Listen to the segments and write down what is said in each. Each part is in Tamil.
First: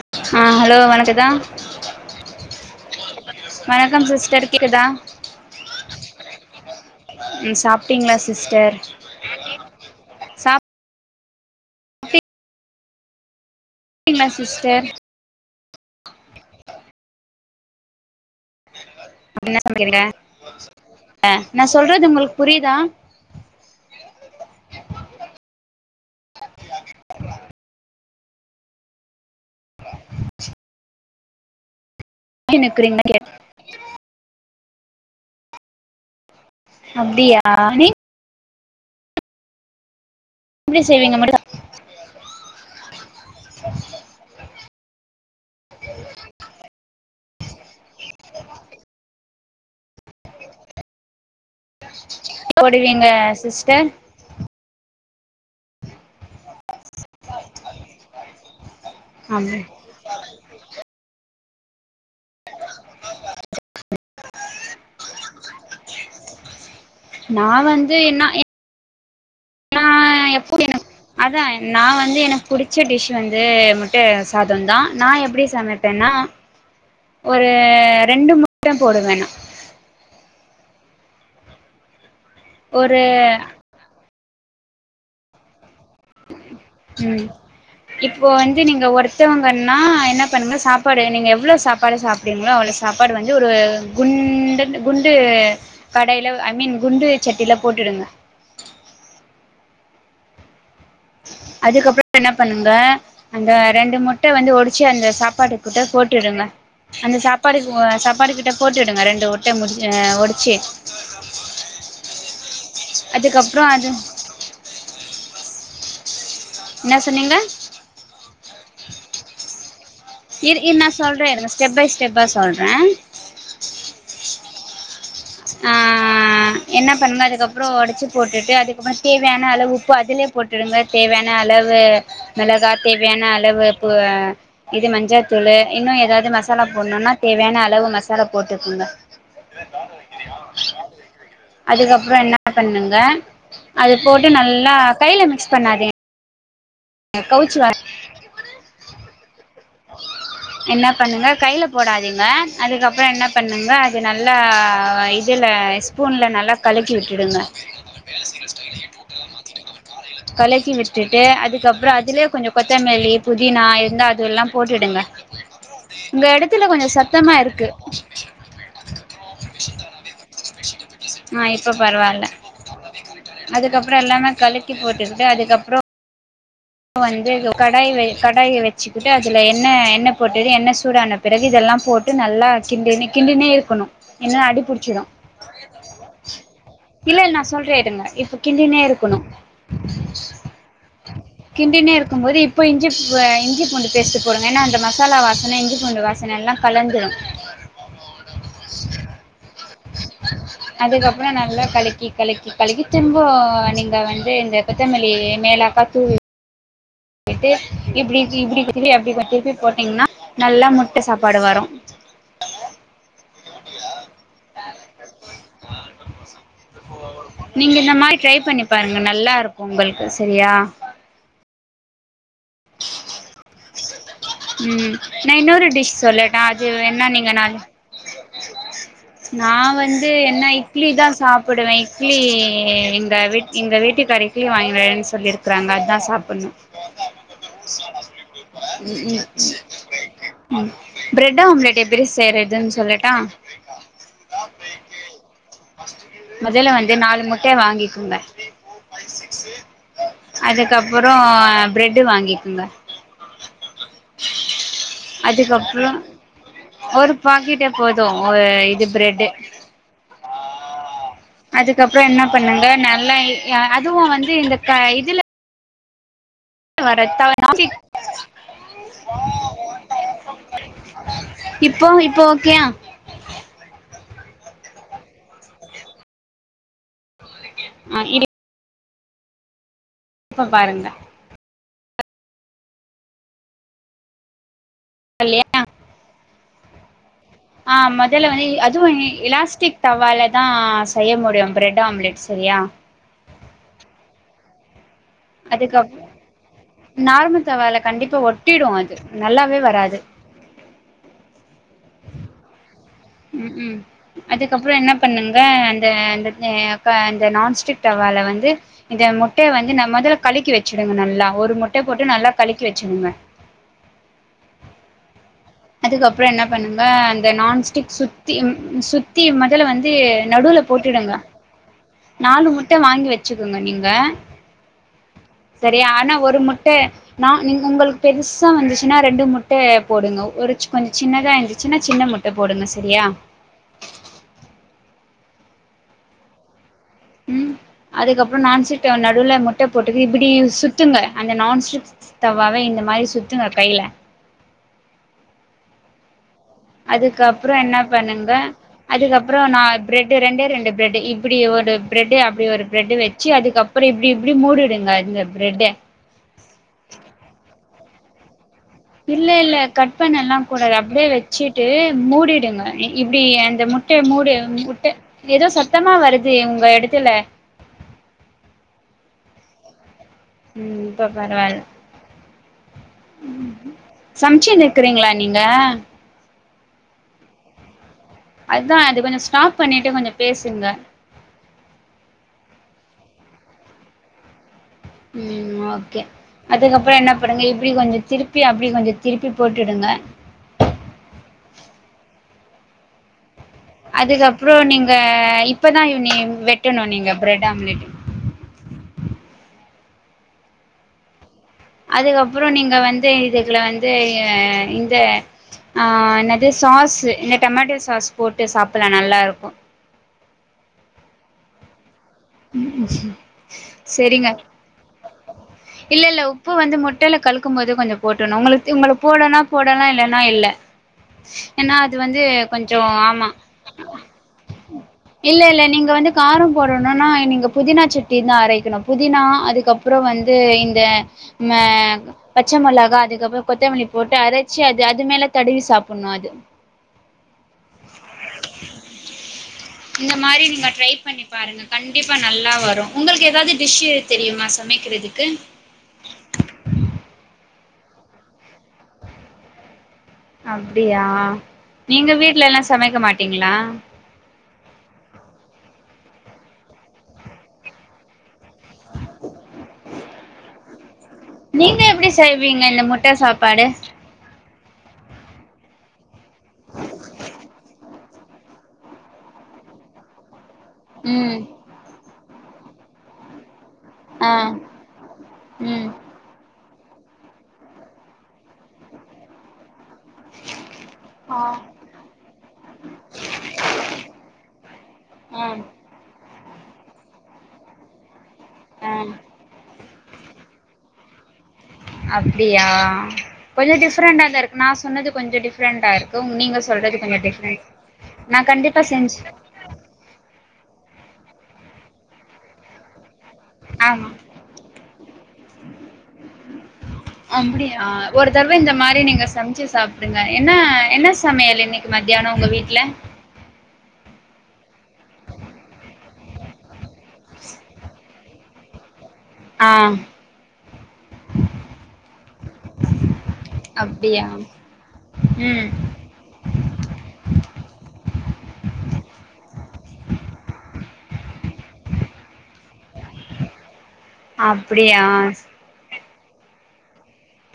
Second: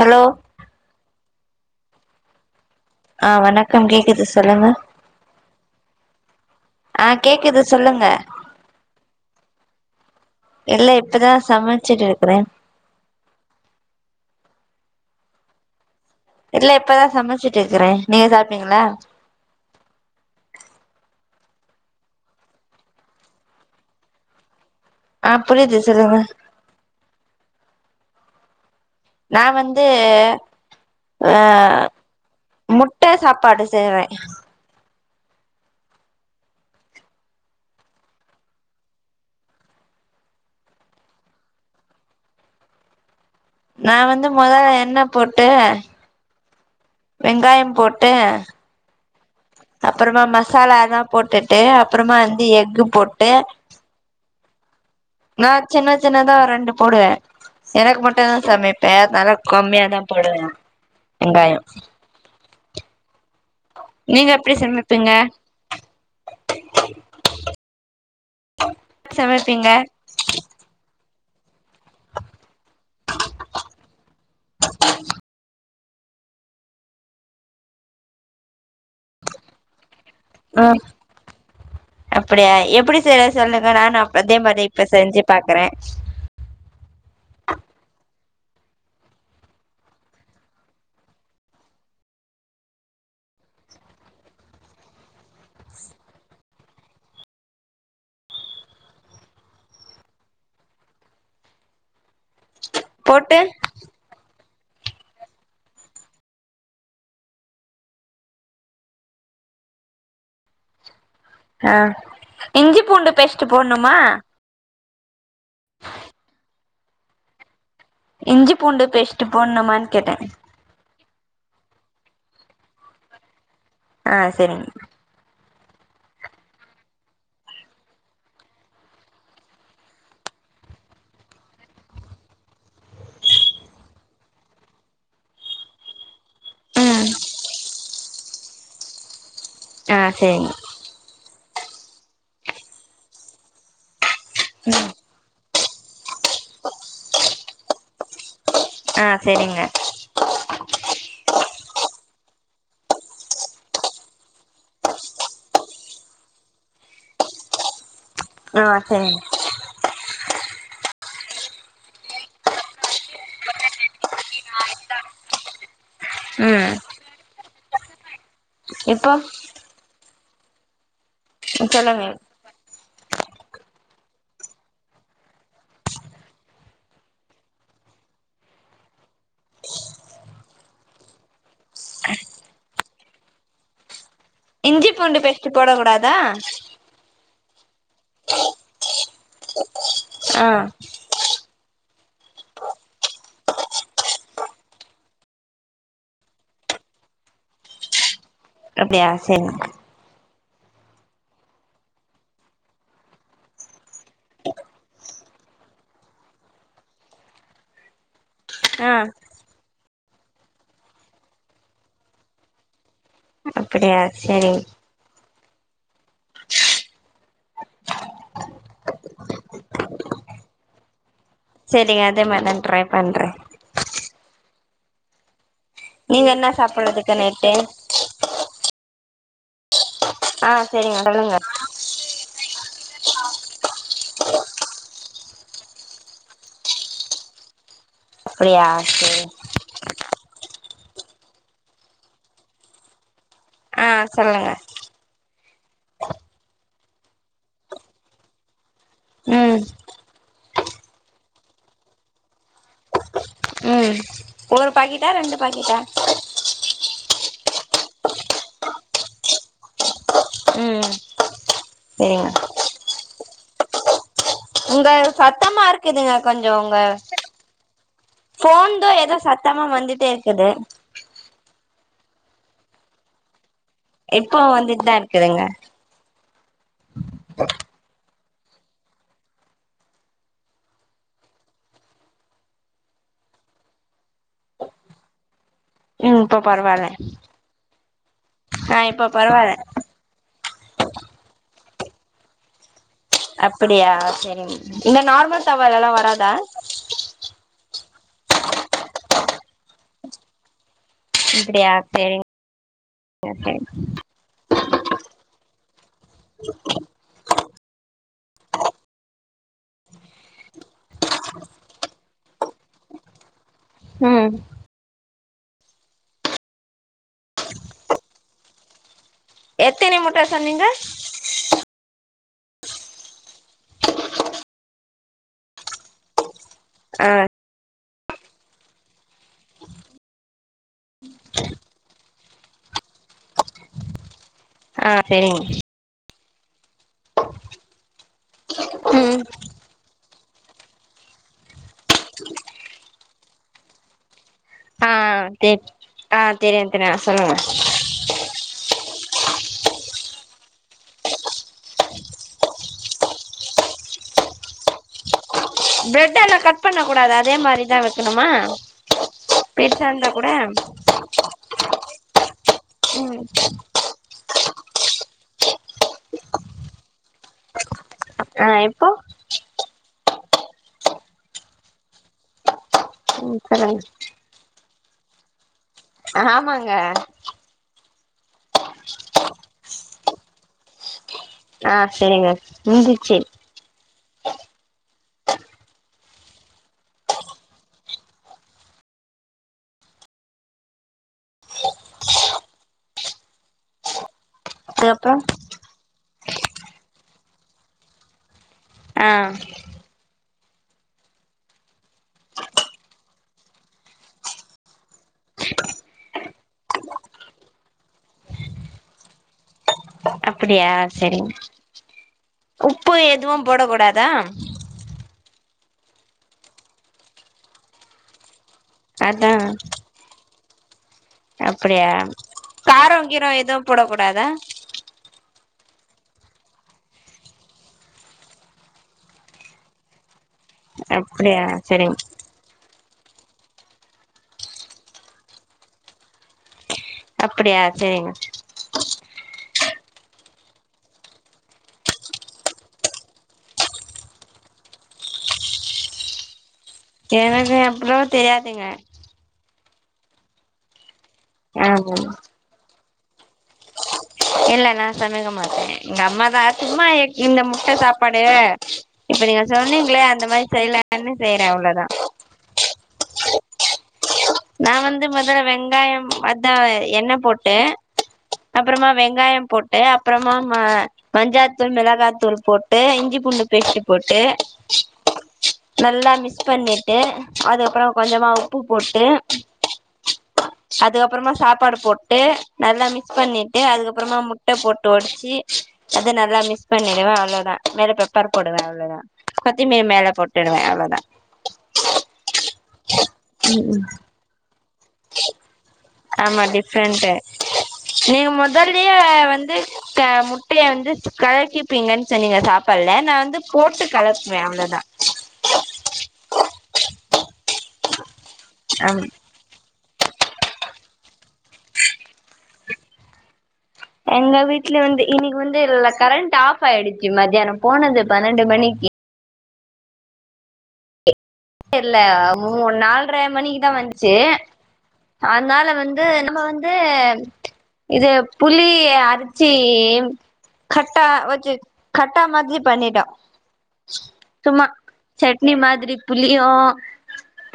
ஹலோ ஆ ஹலோ வணக்கோதா ஆ வணக்கம் கேக்குது சிஸ்டர் சொல்லுங்க கேக்குதா ஆ ம் கேக்குது சொல்லுங்க சாப்ட்டீங்களா சிஸ்டர் இல்ல இப்பதான் சமைச்சுட்டு இருக்கறேன் ங்களா சிஸ்டர் இல்ல இப்பதான் சமைச்சிட்டு இருக்கறேன் நீங்க சாப்டிங்களா என்ன சமைல் நான் சொல்றது உங்களுக்கு புரியுதா அ புரிது சொல்லுங்க ஆ நா வந்து ஆ முட்ட நிக்கிறீங்க சாப்பாடு செய்றே அப்படியா நீ எப்படி செய்வீங்க முட்ட நா வந்து முதல்ல எண்ண போட்டு வெங்காயோ போட்டு அப்புறமா மசாலாலா போட்டுட்டு அப்புறமா வந்து எக்கு போடுவீங்க போட்டு சிஸ்டர் நான் சின்ன சின்னதான் ரெண்டு போடுவே எனக்கு மட்டூம்தான் சமைப்ப அதனால அப்டி கம்மியாதா போடுவே வெங்காயோ அ நீங்க எப்படி சமிப்பீங்க நா வந்து என்ன சமைப்பீங்க எப்போ என அதான் நா வந்து எனக்கு பிடிச்ச டிஷ்ஷு வந்து முட்ட சாதோ தா நா எப்டி சமைப் னா ஒரு ரெண்டு முட்ட போடுவே நா ஆ அப்படியா எப்டி ஒரு செய்ர சொல்லுங்க நானும் அதே மாரி இப்ப செஞ்சு பாக்குறே ம் இப்போ வந்து நீங்க ஒருத்தவங்கன்னா என்ன பண்ணுங்க சாப்பாடு நீங்க எவ்ளோ சாப்பாடு சாப்டுவிகளோ அவளோ சாப்பாடு வந்து ஒரு குண்டு குண்டு கடையில ஐ மீன் குண்டு சட்டியில போட்டு போட்டடுங்க இ அதுக்கப்புறம் என்ன பண்ணுங்க போட்டு அந்த ரெண்டு முட்ட வந்து ஒடிச் ச்ச அந்த சாப்பாடு குட்ட போட்டுடுங்க அந்த சாப்பாடு சாப்பாடு கிட்ட போட்டுடுங்க ரெண்டு முட்ட முடி ஒடிச்சு ஆ இஞ்சி பூண்டு பேஸ்ட் அதுக்கப்புறோ அது போடுணுமா என்னா சொன்னிங்க இஞ்சி பூண்டு பேஷ்ட்டு போடணுமான் இர் இ நா சொல்ற இருங்க ஸ்டெப் பை ஸ்டெப்பா சொல்ற ஆ சரிங் ஆ என்ன பண்ணு அதுக்கப்புறோ ஒடைச்சு போட்டுட்டு அதுக்கப்புறோ தேவையான அளவு உப்பு அதுலயே போட்டுடுங்க தேவையான அளவு மெளகா தேவையான அளவு ப இது மஞ்சா தூளு இன்னு எதாது மசாலா ம் போடணுனா தேவையான அளவு மசாலா போட்டுக்குங்க ஆ சரிங்க அதுக்கப்புறோ என்னா பண்ணுங்க அது போட்டு நல்லா கைல மிக்ஸ் பண்ணாதே கவுச்சி வா ஆ சரிங்க என்னா பண்ணுங்க கைல போடாதிங்க அதுக்கப்பற என்ன பண்ணுங்க அது நல்லா இதி ல ஸ்பூன்ல நல்லா கலக்கி விட்டுடுங்க அ செரிங்க கலக்கி விட்டுட்டு அதுக்கப்பற அதுலே கொஞ்ச கொத்தமல்லி புதினா இருந்தா அது எல்லா போட்டுடுங்க உங்க எடத்துல ம் கொஞ்ச சத்தமா இருக்கு இப்போ ஆ இப்போ சொல்லுங்க பரவால அதுக்கப்பற எல்லாமே கலக்கி போட்டுகிட்டு அதுக்கப்பற வந்து கடாய்ல கடாய வச்சுகிட்டு அதுல எண்ணெ எண்ணெ போட்டு எண்ணெ சூடான பிறகு இதெல்லா லாம் போட்டு நல்லா கிண்டினு கிண்டினே இருக்கனு இன்னு இஞ்சி அடிபுடிச்சிடு பூண்டு பேஸ்ட் போட கூடாதா இல்லல் நா சொல்றே இருங்க இப்ப கிண்டினே இருக்கணு ஆ கிண்டினே இருக்கும் போது இப்போ இஞ்சி ப இஞ்சி பூண்டு பேஸ்ட் போடுங்க ஏனா அந்த மசாலா வாசனை இஞ்சி பூண்டு வாசனை எல் ல்லா கலந்துரு அப்டியா சேரி அதுக்கப்பற நல்லா கலக்கி கலக்கி கலக்கி திம்பொ நீங்க வந்து இந்த கொத்தமல்லி மேலா ப்ப தூவி விட்டு இப்டி இப்டி கிண்டி ஆ அப்டி திருப்பி போட் டிங்னா நல்லா முட்ட சாப்பாடு வரு அப்பிடியா செரி ஆ நீங்க இந்த மாரி ட்ரை பண்ணி பாருங்க நல்லா இருக்கு உங்களுக்கு சரியா செரி அதே மாரி நா ட்ரை பண்றே ம் நா இன்னொரு டிஷ் நீங்க சொல்லட்டா என்ன அதுவேனா சாப்பிடுறதுக்கு நீங்க நா நைட்டு நா வந்து ஆ என்ன இட்லி சரிங்க தா சொல்லுங்க சாப்புடுவே இட்லி எ எங்க வீ எங்க வீட்டுக்காரு இட்லி வாங்கினு வரேனு சொல்லிருக்குறாங்க அதா சாப்படனு ம்ச்ச அப்படியா சேரி பிரெட் ஆம்லெட் எப்படி செய்யறதுன் சொல்லட்டா ஆ சொல்லுங்க மொதல வந்து நாலு முட்டைய வாங்கிகோங்க ம் அதுக்கப்பற பிரெட்டு வாங்கிக்குங்க ம் ஒரு பாக்கெட்டா ரெண்டு பாக்கெட்டா அதுக்கப்புறோ ஒரு பாக்கெட்டே போதும் ஒரு இது ப்ரெட் ம் ம் அதுக்கப்பறோ என்ன பண்ணுங்க நல்லாயி அதுவு வந்து இந்த க உங்கள் இதுல சத்தமா இருக்குதுங்க கொஞ்ச உங்க வர போன்தா எதோ சத்தமா வந்துட்டே இருக்குது இப்போ இப்போ ஓக்கையா இப்போ வந்துட்டு தா இருக்குதுங்க ஆ இ இப்ப பாருங்க வல்லயா ம் இப்ப பரவால்ல ஆ மொதல்ல வந்து ஆ அதுவு இப்போ பரவால்ல இலாஸ்டிக் தவால தா செய்ய முடியு ப்ரெட் ஆம்லெட் செரியா அப்புடியா செரி இந்த நார்மல் தவாலெல்லா அதுக்கப் வராதா இப்ப ஒட்டிடு அது நல்லாவே வராது. அப்டியா செரிங் ம் ம் அதுக்கப்பறோ என்ன பண்ணுங்க அந்த அ க நான்ஸ்டிக் தவால வந்து இந்த முட்டைய வந்து நம்ம மொதல்ல கழக்கி வச்சுடுங்க நல்லா ஒரு முட்டைய போட்டு நல்லா கழக்கி வெச் சுருக்க ம் ம் அதுக்கப்பறோ என்ன பண்ணுங்க அந்த நான்ஸ்டிக் சுத்தி சுத் சுத்தி மொதல்ல வந்து எத்தனை முட்ட நடுல சொன்னீங்க போட்டுடுங்க. நாலு முட்ட வாங்கி வச்சுக்கோங்க நீங்க சரியா ஆனா ஒரு முட் க்க ஆ நா நீ உங்களுக் பெருசா வந்துச்சுன்னா ரெண்டு முட்ட போடுங்க ஒரு கொஞ்ச சின்னதா இருந்துச்சுன்னா சின்ன முட்ட போடுங்க செரியா ஆ ஆ செரிங் ம் அதுக்கப்பறோ நான்ச்சிட்டோ ம் நடுவுல முட்ட போட்டு இப்புடி சுத்துங்க அந்த நான்ஸ்டிக் தவாவே இந்த மாரி சுத்துங்க கையில ஆ தெ அ அதுக்கப்பறோ என்ன பண்ணுங்க. அதுக்கப்பறோ நா ப்ரெட்டு ரெண்டே ரெண்டு ப்ரெட் இப்டி ஒரு பிரெட் அப்டி ஒரு ப்ரெட் வச்சு அதுக்கப்பறோ இப்டி இப்டி மூடிடுங்க இந்தப் பரெட் எல்லா கட் பண்ண கூடாது அதே மாரிதா வெக்கணுமா இல்ல இல்ல கட் பண்ண எல்லா கூடாது அப்டியே வச்சிட்டு மூடிடுங்க. ம் இப்டி அந்த முட்டைய மூடி முட்ட எதோ சத்தமா வருது உங்க எடத்துல ஆ இப்போ ம் இப்ப பரவால ம் சொல்லுங் இருக்குறீங்களா நீங்க ஆமாங்க அதா அது கொஞ்சோ ஸ்டாப் பண்ணிட்டு கொஞ்ச பேசுங்க. ஆ செரிங்க முடிஞ்சிச்சு ம் ஓகே அதுக்கப்பறோ என்ன பன்னுங்க இப்டி கொஞ்சோ திருப்பி அப்டி கொஞ்ச திருப்பி போட்டுடுங்க. ஓ அதுக்கப்றோ நீங்க அதுக்கப்றோ இப்பதா யூனியன் வெட்டணு நீங்க ப்ரெட் ஆம்லெட் ஆ அதுக்கப்றோ நீங்க வந்து இதுக்குல வந்து ய இந்த ஆ என்னது சாஸ் இந்த டொமேட்டோ சாஸ் போட்டு சாப்டலா நல்லா இருக்கு அப்படியா சரிங்க. உப்பு எதுவும் போட கூடாதா. செரிங்க இல்ல இல்ல உப்பு வந்து முட்டையில கழுக்கும் போது கொஞ்சம் போடணும் உங்களுக்கு உங்களுக்கு அதா போடனா போடலா இல்லனா இல்ல. ஏன்னா அப்டியா அது வந்து கொஞ்சம் காரோ ஆமா கீரோ எதுவு போடக் கூடாதா இல்ல இல்ல. நீங்க வந்து காரம் போடணும்னா நீங்க புதினா சட்டி தான் அரைக்கணும் புதினா அதுக்கப்புறம் வந்து. இந்த அப்டியா செரிங்க பச்சை மொளாக. அதுக்கப்புறம் கொத்தமல்லி போட்டு அரைச்சு அது அது மேல தடுவி சாப்டணு அது. அப்படியா சரிங்க. இந்த மாரி நீங்க ட்ரை பண்ணி பாருங்க கண்டிப்பா நல்லா வரும் உங்களுக்கு ஏதாவது டிஷ்சு தெரியுமா சமைக்கிறதுக்கு. க்கு எனக்கு எவ்வளோ தெரியாதீங்க. அப்டியா ஆமாங்க நீங்க வீட்ல எல்லா சமைக்க மாட்டீங்களா. இல்ல நான் சமைக்க மாட்டே எங்க அம்மா தான் அ சும்மா இந்த முட்ட சாப்பாடு. நீங்க சொன்னீங்களே அந்த மாதிரி செய்யல [unintelligible] சயி றேன் நீங்க அவ்ளோதா எப்டி செய்வீங்க இந்த முட்ட சாப்பாடு நா வந்து முதல்ல வெங்காயம் அதான் என்ன போட்டு அப்புறமா வெங் வெங்காயம் போட்டு அப்புறமா ம் மஞ்சாத்தூள் மிளகாத்தூள் போட்டு இஞ்சி பூண்டு வெட்டி போட்டு ஆ ம் நல்லா மிஸ் பண்ணி விட்டு அதுக்கப்புறம் கொஞ்சமா உப்பு போட்டு அதுக்கப்புறமா ஆ சாப்பாடு போட்டு நல்லா மிக்ஸ் பண்ணிட்டு அதுக் அப்புறமா முட்ட போட்டு ஒடிச்சு ஆ அத நல்லா மிஸ் பண்ணிடுவே அவ்வளோதா மேல பெப் பர் போடுவ அவ்வளோதா ஆ கொத்திமல்லி மேலே போட்டுடுவே அவ்வளோதா அப்டியா கொஞ்ச டிஃப்ரெண்டா தான் இருக்கு நான் சொன்னது கொஞ்சம் டிஃப் டிஃப்ரெண்டா இருக்கும் ஆமா நீங்க சொல்றது டிஃப்ரெண்ட்டு கொஞ்சம் டிஃப்ரெண்ட் நீங்க நா கண்டிப்பா முதலயே செஞ்சு வந்து முட்டையை வந்து கலக்கி ப்பீங்கன்னு சொன்னீங்க சாப்பாடல நான் வந்து போட்டு ஆமா கலக்வே அவ்ளதா அப்படியா ஒரு தடவை இந்த மாரி ஆமா நீங்க சமைச்சு சாப் ங்க என்ன என்ன சமையல் இன்னைக்கு மத்தியானம் உங்க வீட்ல எங்க வீட்ல வந்து இன்னக்கி வந்து எல்ல கரண்ட் ஆஃப் ஆயிடுச்சு மத்தியானம் போனது பன்னெண்டு மணிக்கு [unintelligible] ஆ இல்ல மூ நாலரை மணிக்குதான் வந்துச்சு அப்டியா அதனால ம் வந்து நம்ம வந்து இது புளி அரச்சி கட்டா வச்சு கட்டா மாதிரி பண்ணிட்டோ சும்மா அப்டியா சட்னி மாதிரி புளியோ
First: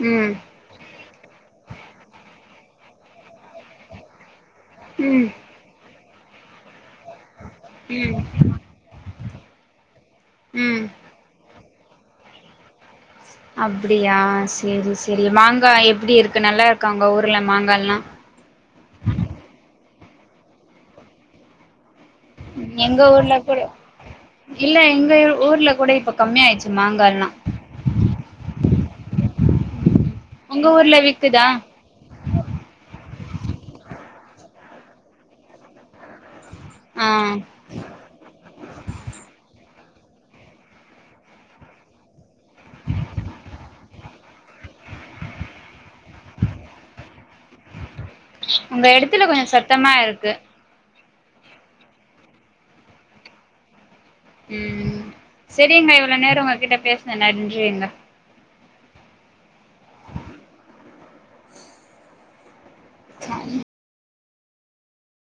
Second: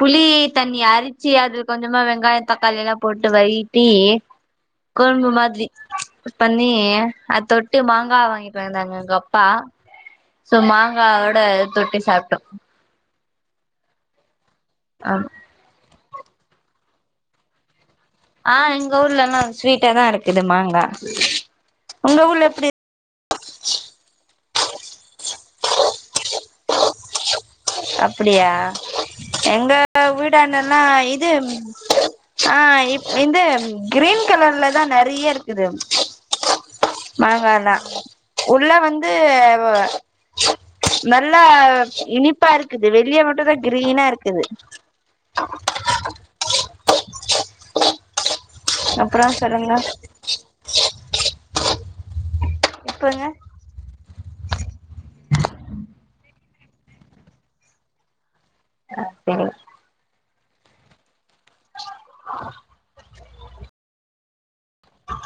புளி ம் தனி அரி ச்சி அது கொஞ்சமா வெங்காய தக்காளி எல்லா போட்டு வயிட்டி ம் கொழும்பு மாதிரி பண்ணி அத் தொட்டு மாங்கா ம் வாங்கிட் வந்தாங்க எங்க அப்பா ப்பா சோ ம் மாங்கா ஓட தொட்டு சாப்ட்டோ அப்படியா சரி ஆ சரி மாங்காய் எப்படி இருக்கு நல்லா இருக்கா உங்க ஊரல மாங்கால்லா இது மாங்கா உங்க ஊர்ல எப்டி எங்க ஊர்ல இல்ல எங்க ஊர்ல கூட இப்ப கம்மி ஆயிச்சு மாங்கால்லா அப்படியா எங்க உங்க வீடாண்டன்னா ஊர்ல இது விக்குதா ஆ வந்து கிரீன் கலர்ல தான் நறைய இருக்குது ஆ மாங்காலா உள்ள வந்து நல்லா இனிப் ப்பா இருக்குது வெளிய மட்டும் தா கிரீனா இருக்குது [unintelligible] உங்க அப்பற இடத்துல கொஞ்சோ சொல்லங்க சத்தமா இருக்கு இப்பங்க ம் சரிங்க இவ்வள நேர உங்க கிட்ட பேசுன நன்றிங்க அ சரி [unintelligible] சரி ஆஹ